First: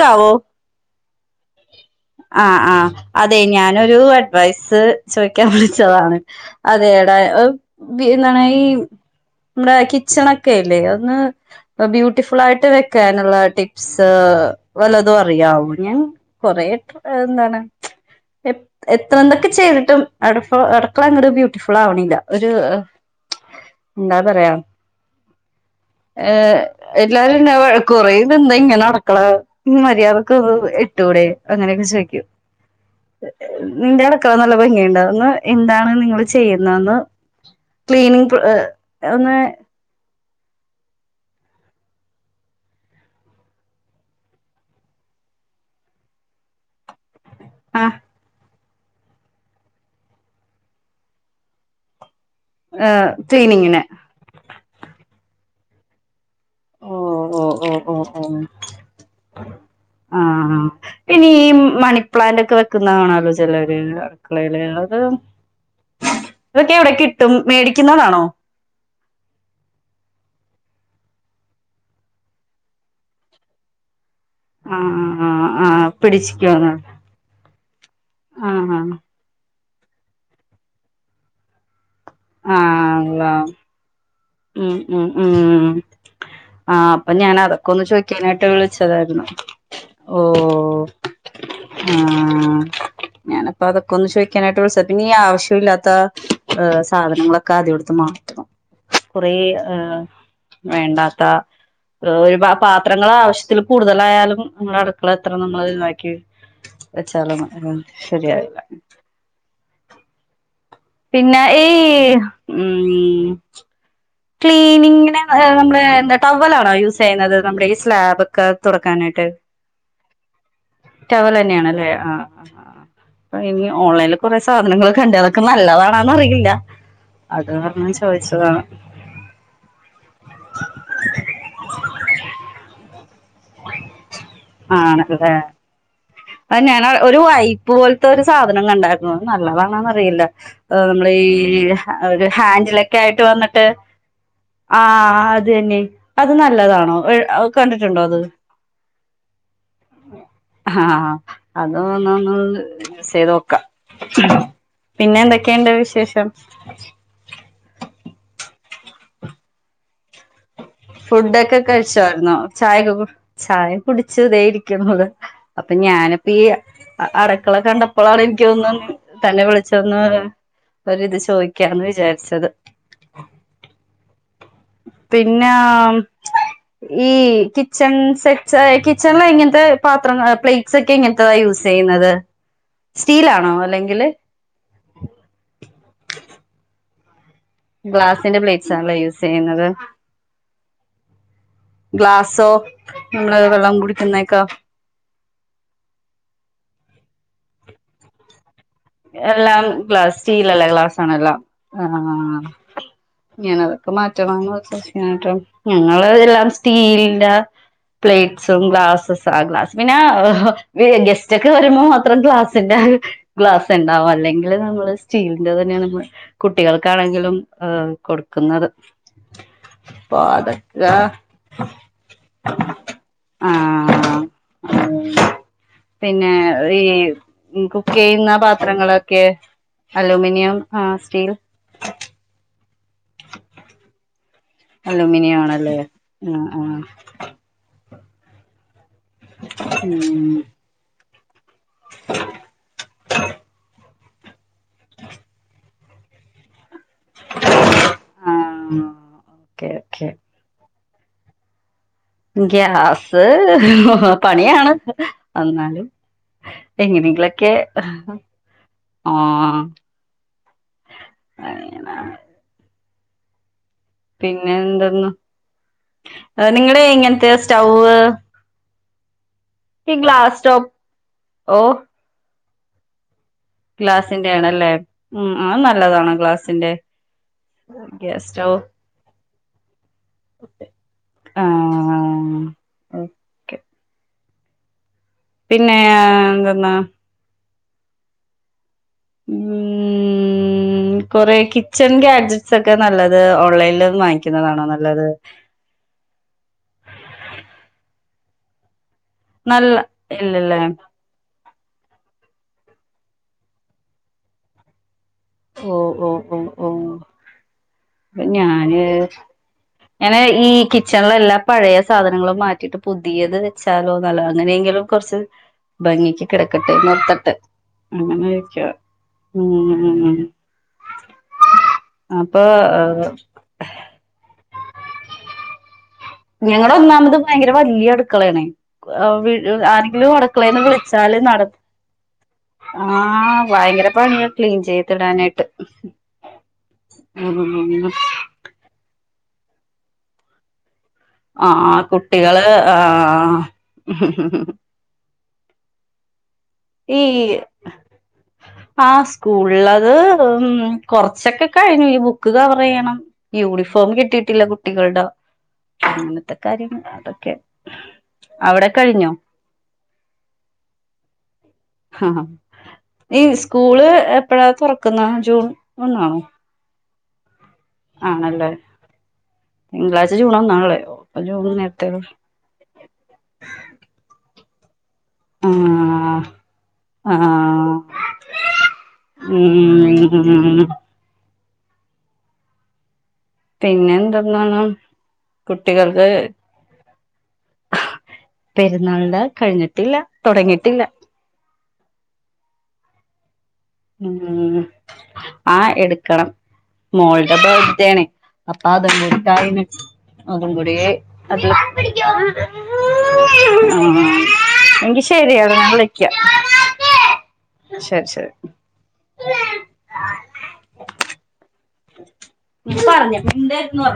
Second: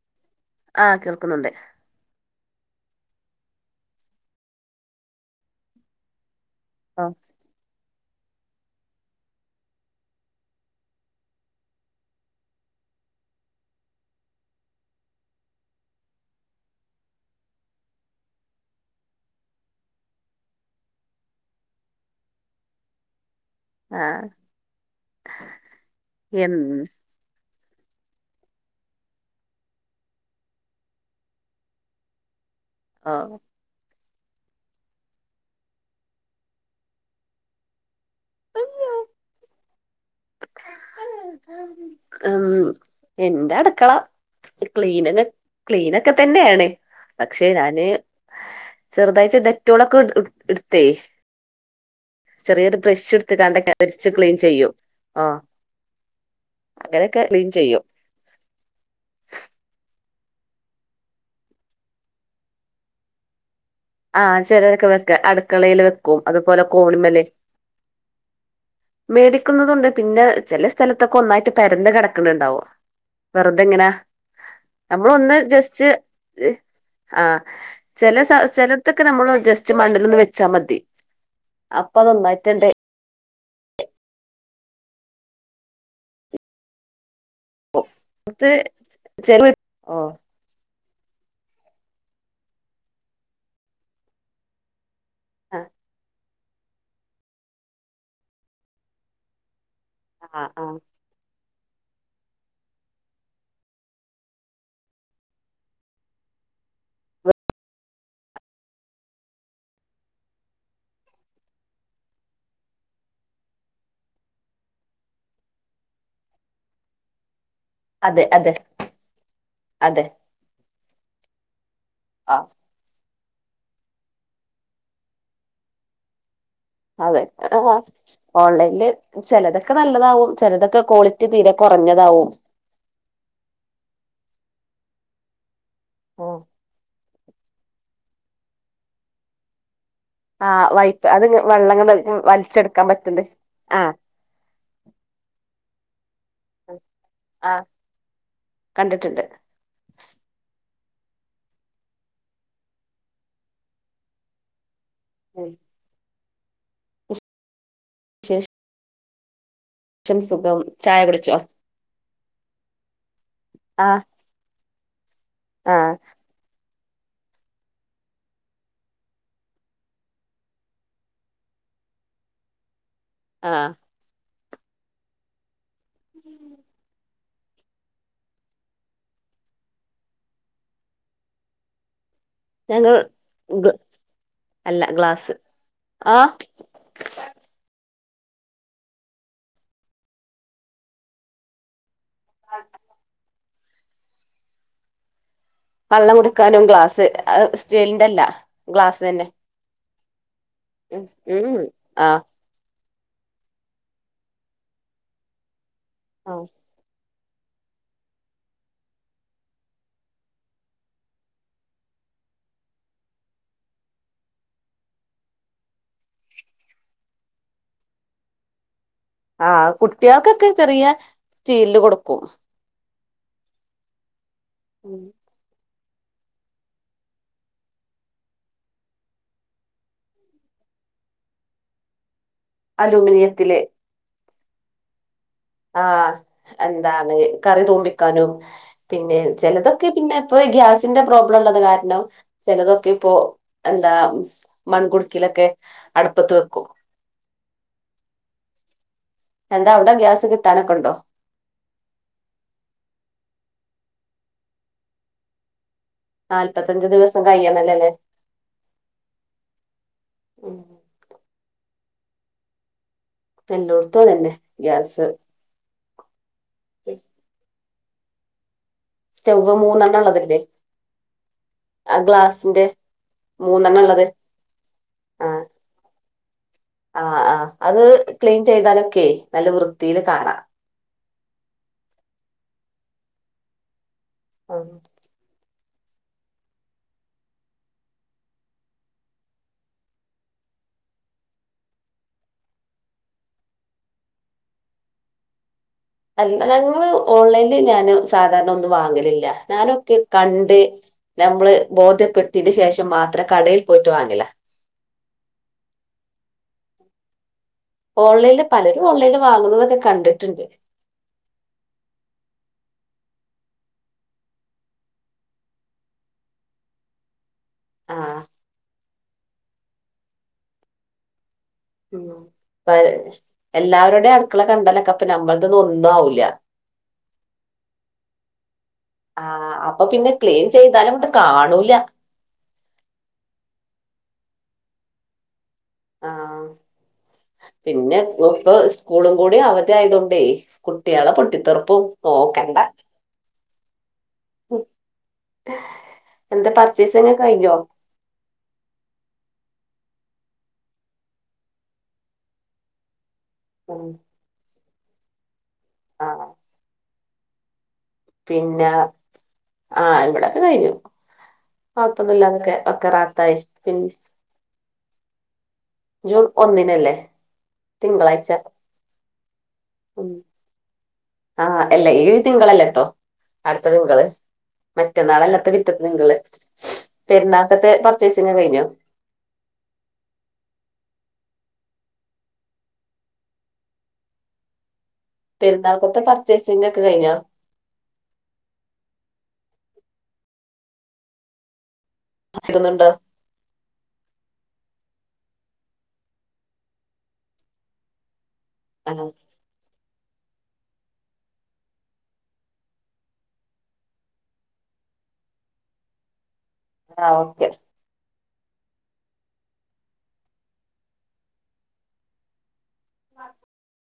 ക്കാവോ ആഹ് കേൾക്കുന്നുണ്ട് ആഹ് ആഹ് അതെ ഞാനൊരു അഡ്വൈസ് ചോയിക്കാൻ വിളിച്ചതാണ് ഓഹ് അതെടാ ഓവ് പി ന്താണ് ഈ നമ്മടെ കിച്ചണൊക്കെല്ലേ അത് ഒന്ന് ബ്യൂട്ടിഫുളായിട്ട് വെക്കാനുള്ള ടിപ്സ് വലതും അറിയാവോ ഞാൻ കൊറെ എന്താണ് എത്രഎന്തൊക്കെചെയ്തിട്ടും അ ടക്കളങ്ങട്ട് ബ്യൂട്ടിഫുളാആവണില്ല ഒരു എന്താ ആഹ് പറയാ ഏഹ എൻ ഏഹ് എല്ലാരും എന്നെ വഴക്ക്പറയും ഇതെന്താഇങ്ങനടക്കള മ്മ് മര്യാദക്ക ഒഇട്ടൂടെ അങ്ങനെയൊക്കെ ചോദിക്കും ഓഹ് നിന്റെഅട് ക്കളനല്ലഭംഗിയുണ്ടോ ങ്ങള് എന്താണ് നിങ്ങള് ചെയ്യുന്നന്ന് ക്ലീനിങ് പ്ര ഒന്ന് എം എന്റെ അട്ക്കള ക്ലീന് ക്ലീനൊക്കെ തന്നെയാണ് പക്ഷെ ആ ഞാന് ചെറുതാഴ്റ്റ് ഡെറ്റോളൊക്കെ എട്ത്തേ ചെറിയൊരു ബ്രഷ് എടുത്ത് കാണ്ടൊക്കെ ക്ലീനിങ്ങിന് ഒരച്ച് ക്ലീൻ ചെയ്യൂം ആഹ് ഓ അങ്ങനെയൊക്കെ ഓ ക്ലീൻ ഓ ചെയ്യും ഓ ഹോ ആഹ് അഹ് പിന്ന ഈ മണിപ്ലാന്റ് ഒക്കെ കാണാല്ലോ ചിലര് ആഹ് അടുക്കളയില് ചിലരൊക്കെ അത് വെക്ക അടുക്കളയിൽ വെക്കും അതുപോലെ അതൊക്കെ എവിടെ കോണിമ്മല് കിട്ടും മേടിക്കുന്നതാണോ മേടിക്കുന്നതുണ്ട് പിന്നെ ചില സ്ഥലത്തൊക്കെ ഒന്നായിട്ട് പെരന്ന് കെടക്കുന്നുണ്ടാവും വെറുതെങ്ങനാ ആഹ് നമ്മളൊന്ന് ആഹ് ആഹ് ജസ്റ്റ് പിടിച്ചിക്കോന്ന് ആഹ് ചെല സ്ഥ ചെല ആഹ് നമ്മൾ ജസ്റ്റ് മണ്ണിൽൊന്ന് വെച്ചാ മതി അപ്പൊ അതൊന്നായിട്ട് ആണ്ല്ലാം ഉം ഉം ഉം ആഹ് അപ്പൊ ഞാനത് ഒന്ന് ചോക്കാനായിട്ട പൊറത്ത് വി വെിച്ചതായിരുന്നു ചെല ഓഹ് ആഹ് ഞാനിപ്പോ അതൊക്കെ ഒന്ന് ചോിക്കാനായിട്ട് വിളി പിന്ന ആവശ്യ ആഹ് ഇില്ലാത്ത,, സാധനങ്ങളൊക്കെ ആദ്യെടുത്ത് മാറ്റണം കുറെ എഹ് ആഹ് ആഹ് വേണ്ടാത്ത ഒരു പാത്രങ്ങൾ ആവശ്യത്തിൽ കൂടുതലായാലും നമ്മുടെ അടുക്കള എത്രണം നമ്മൾ ഇതാക്കി വെച്ചാലൊന്നും ഉം ശരിയാവില്ല പിന്നെ ഈ ഊം ക്ലീനിങ്ങിന് നമ്മടെ എന്താ ടവ്വൽ ആണോ യൂസ് ചെയ്യുന്നത് നമ്മിട്ക്സ് സ്ലാബ് അതെ ഒക്കെ അതെ തുറക്കാനായിട്ട് അതെ ടവൽ തന്നെയാണല്ലേ ആഹ് ആഹ് അഹ് ഇനി ഓൺലൈനിൽ കൊറെ സാധനങ്ങൾ കണ്ട അതൊക്കെ നല്ലതാണോന്ന് അറിയില്ല അതെ അത് ഹോം കാരണം ചോദിച്ചതാണ് ഓൺലൈന്ല് ചിലതൊക്കെ നല്ലതാവും ചിലതൊക്കെ ക്വാളിറ്റി തീരെ കുറഞ്ഞതാവും ആണല്ലൊ ആഹ് അഹ് ഞാൻ ഒരു വൈ്പ് പോലത്തെ ഒരു സാധനം കണ്ടായിരുന്നു നല്ലതാണൊന്ന് അറിയില്ല ആഹ് വൈപ്പ് നമ്മടെ അത് ഈ വെള്ളങ്ങട് ഒരു ഹാന്റി വലിച്ചെടുക്കാൻ ലൊക്കെ പറ്റ്ണ്ട് ആയിട്ട് വന്നിട്ട് ആഹ് ആഹ് അത് തന്നെ അത് നല്ലതാണോഅത് ആഹ് കണ്ടിട്ടുണ്ടോ അത് കണ്ടിട്ടുണ്ട് അഹ് അത് വന്ന് ഒന്ന് യൂസ് ചെയ്തോക്കാം പിന്നെ എന്തൊക്കെയുണ്ട് വിശേഷം ചച [unintelligible] പക്ഷം സുഖം ചായ കുടിച്ചോ ഫുഡൊക്കെ കഴിച്ചായിരുന്നോ ചായൊക്കെ ചായ ആഹ് കുടിച്ചു ഇതേ ഇരിക്കിണോ ള്ള് അപ്പൊ ആഹ് ഞാൻ ഈ അട്ക്കള കണ്ടപ്പോളാണ് എനിക്കൊന്ന തന്നെ വിളിച്ചന്ന് ഒരിത് ചോദിക്കാന്ന് വിചാരിച്ചത് ആഹ് പിന്നെ ആം ഈ,, കിച്ചൺ സെറ്റ്സ് കിച്ചണില ഇങ്ങനത്തെ പാത്രം പ്ലേറ്റ്സ് ഒക്കെ ഇങ്ങനത്തെതാ യൂസ് ചെയ്യുന്നത് സ്റ്റീലാണോ ഞങ്ങള്്ഗ്ള് അല്ലെങ്കില് അല്ല ഗ്ലാസ്സ് ആഹ് ഗ്ലാസ്സിന്റെ പ്ലേറ്റ്സ് ആണ്ല്ലേ യൂസ് ചെയ്യുന്നത് ഗ്ലാസോ നമ്മള് വെള്ളം കുടി ക്കുന്നതൊക്കെ വള്ളം കുടുക്കാനും ഗ്ലാസ് സ്റ്റീലിന്റെല്ല എല്ലാം ഗ്ലാസ് സ്റ്റീലല്ല ഗ്ലാസ് ഉം ആണല്ലാം ഉം ആഹ് ഞാനതൊക്കെ മാറ്റണംന്ന് ഓർത്താ ഇരിക്കാനെട്ടോ ഞങ്ങള് ആഹ് എല്ലാം സ്റ്റീലിന്റെ പ്ലേറ്റ്സും ഗ്ലാസ്സസ് ആ ഗ്ലാസ് പിന്നെ ഗെസ്റ്റ ഒക്കെ വരുമ്പോൾ മാത്രം ഗ്ലാസ്സിന്റെ ഗ്ലാസ് ണ്ടാവും അല്ലെങ്കിൽ നമ്മള് സ്റ്റീലിന്റെ തന്നെയ നമ്മ കുട്ടികൾക്കാണെങ്കിലും ആ കൊടുക്കുന്നത് ആഹ് അപ്പൊ കുട്ട്യേൾക്കൊക്കെ ചെറിയ സ്റ്റീല്ല് കൊടുക്കും ആഹ് അത് ഉം ല്ലേ പിന്നെ ഈ കുക്കെയ്യുന്ന പ പത്രങ്ങളൊക്കെ അലൂമിനിയം ആ സ്റ്റീൽ അലൂമിനിയത്തില് അലൂമിനിയം ആണ് ആഹ് എന്താണ് കറി തൂമ്പിക്കാനും പിന്നെ ചെലതൊക്കെ ഉം പിന്നെ ഗ്യാസ് സ്സിന്റെ പ്രോബ്ലം ഉള്ളത് കാരണം ചെലതൊക്കെ ഇപ്പോ എന്താ മൺ ഗുടുക്കെലൊക്കെ അടപ്പത്ത് വെക്കും ആഹ് ഓക്കെ എന്താ അവടെ ഓക്കെ ഗ്യാസ് കിട്ടാനൊക്കെണ്ടോ? ഗ്യാസ് പണിയാണ് അന്നാലും നാല്പത്തഞ്ച് ദിവസം എങ്ങനെങ്കിലൊക്കെ കഴിയണല്ലോല്ലേ ആഹ് ഉം എല്ലോട്ത്തും അതന്നെ ഗ്യാസ് ആ നിങ്ങടെ എങ്ങനത്തെ സ്റ്റൗ്വ്വ് സ്റ്റവ്വ് മൂന്നെണ്ണം ഒള്ളതില്ലേ? ഗ്ലാസ് ടോപ്പ് ഓ ആ ഗ്ലാസിന്റെ മൂന്നെണ്ണം ഉള്ളത് ഗ്ലാസിന്റെണല്ലേ? ഉം ഉം അത് നല്ലതണ് ഗ്ലാസ്സിന്റെ ആഹ് ആ്ഹ് അത് ക്ലീൻ ചെയ്താലൊക്കെ നല്ല വൃത്തീല് കാണാം ആഹ് ഓക്കെ ഉം പിന്നെ എന്തെന്നാ ഉം ഉം കൊറെ കിച്ചൺ ഗാഡജറ്റ്സ് ഒക്കെ നല്ലത് ഓൺലൈനിൽന്ന് വാങ്ങിക്കുന്നതാണോ? നല്ലത് അല്ല ഞങ്ങള് ഓൺലൈനിൽ ഞാന് സാധാരണ ഒന്നും വാങ്ങലില്ല. നല്ല ഞാനൊക്കെ കണ്ട് ഇല്ലല്ലേ ഞമ്മള് ബോധ്യപ്പെട്ടിന് ശേഷം മാത്രം കടയിൽ പോയിട്ട് വാങ്ങലാ ഓ ഓ ഓ ഓ ഓൺലൈനിൽ ഞാന് പലരും ഓൺലൈനിൽ വാങ്ങുന്നതൊക്കെ ഞാന് കണ്ടിട്ടുണ്ട് ഈ കിച്ചണില എല്ലാ പഴയ സാധനങ്ങളും മാറ്റിയിട്ട് പുതിയത് വെച്ചാലോ നല്ല അങ്ങനെയെങ്കിലും കൊറച്ച് ഭംഗിക്ക് കിടക്കട്ടെ നോർത്ത്ട്ട് ആ അങ്ങനെയ്ക്കയാ ഉം ഉം അപ്പൊ ആഹ് എല്ലാവരുടെ അടുക്കള കണ്ടലൊക്കെ അപ്പൊ ഞമ്മളതൊന്നും ഒന്നും ആവുല്ല ഞങ്ങള ഒന്നാമത് ഭയങ്കര വലിയ അടുക്കള ആാണ് ആ വിട് അപ്പൊ പിന്നെ ആരെങ്കിലും ക്ലീൻ അടക്കളേന്ന് ചെയ്താലും അങ്ങോട്ട് വിളിച്ചാല് നട കാണൂല ആഹ് ഭയങ്കര പണിയ ക്ലീൻ ചെയ്തിടാനായിട്ട് ആഹ് ഉം പിന്നെ ക്കുമ്പോ സ്കൂളും കൂടി അവധി ആയതൊണ്ടേയ് കുട്ട്യേളെ ആ പൊട്ടിത്തെർപ്പും കുട്ടികള് നോക്കണ്ട ആ എന്തേ പ ഈ ആ സ്കൂളള്ളത് ഉം കൊറച്ചൊക്കെ കഴിഞ്ഞു ഇനി ബുക്ക് കവറിയ്യണം യൂണിഫോം കിട്ടിട്ടില്ല കുട്ടികളുടെ, ആ അങ്ങനത്തെ കാര്യങ്ങൾ അതൊക്കെ അവിടെ പിന്നെ കഴിഞ്ഞോ ആഹ് ഇവിടെ ഒക്കെ കഴിഞ്ഞു. ആഹ് കുഴപ്പൊന്നുമില്ലാതൊക്കെ ഒക്കെ ഈ റാത്തായി സ്കൂള് പിന്നെ എപ്പഴാ തുറക്കുന്ന ജൂൺ. ഒന്നാണോ ജൂൺ ഒന്നിനല്ലേ തിങ്കളാഴ്ച. ആണല്ലേ ഉം. തിങ്കളാഴ്ച ജൂൺ ഒന്നാണല്ലേ അപ്പൊ ജൂൺ നേരത്തേ. ഈ തിങ്കൾ അല്ല കേട്ടോ അടുത്ത തിങ്കള്. മറ്റന്നാള് അല്ലാത്ത പിറ്റതെ തിങ്കള് ആഹ് പെരുന്നാളുക്കത്തെ പർച്ചേസിങ്ങ് കഴിഞ്ഞോ? ഉം ഉം. പിന്നെ എന്തെന്നാണ് പെരുന്നാക്കത്തെ കുട്ടികൾക്ക്. പർച്ചേസിങ് ഒക്കെ കഴിഞ്ഞോ പെരുന്നാളിന്റെ കഴിഞ്ഞിട്ടില്ല തുടങ്ങിയിട്ടില്ല. എടുക്കുന്നുണ്ടോ? ഉം ആഹ് എടുക്കണം മോളുടെ ബർത്ത്ഡേ ആണേ. അപ്പം അതുകൊണ്ടാണ്. അതും കൂടെയാ അത് ആഹ്. എങ്കിൽ ശരി എന്നാ ഞാൻ വിളിക്കാം. ആഹ് ഓക്കേ. ശരി ശരി. ഞാൻ പറഞ്ഞിട്ടുണ്ട് എന്ന് പറഞ്ഞു.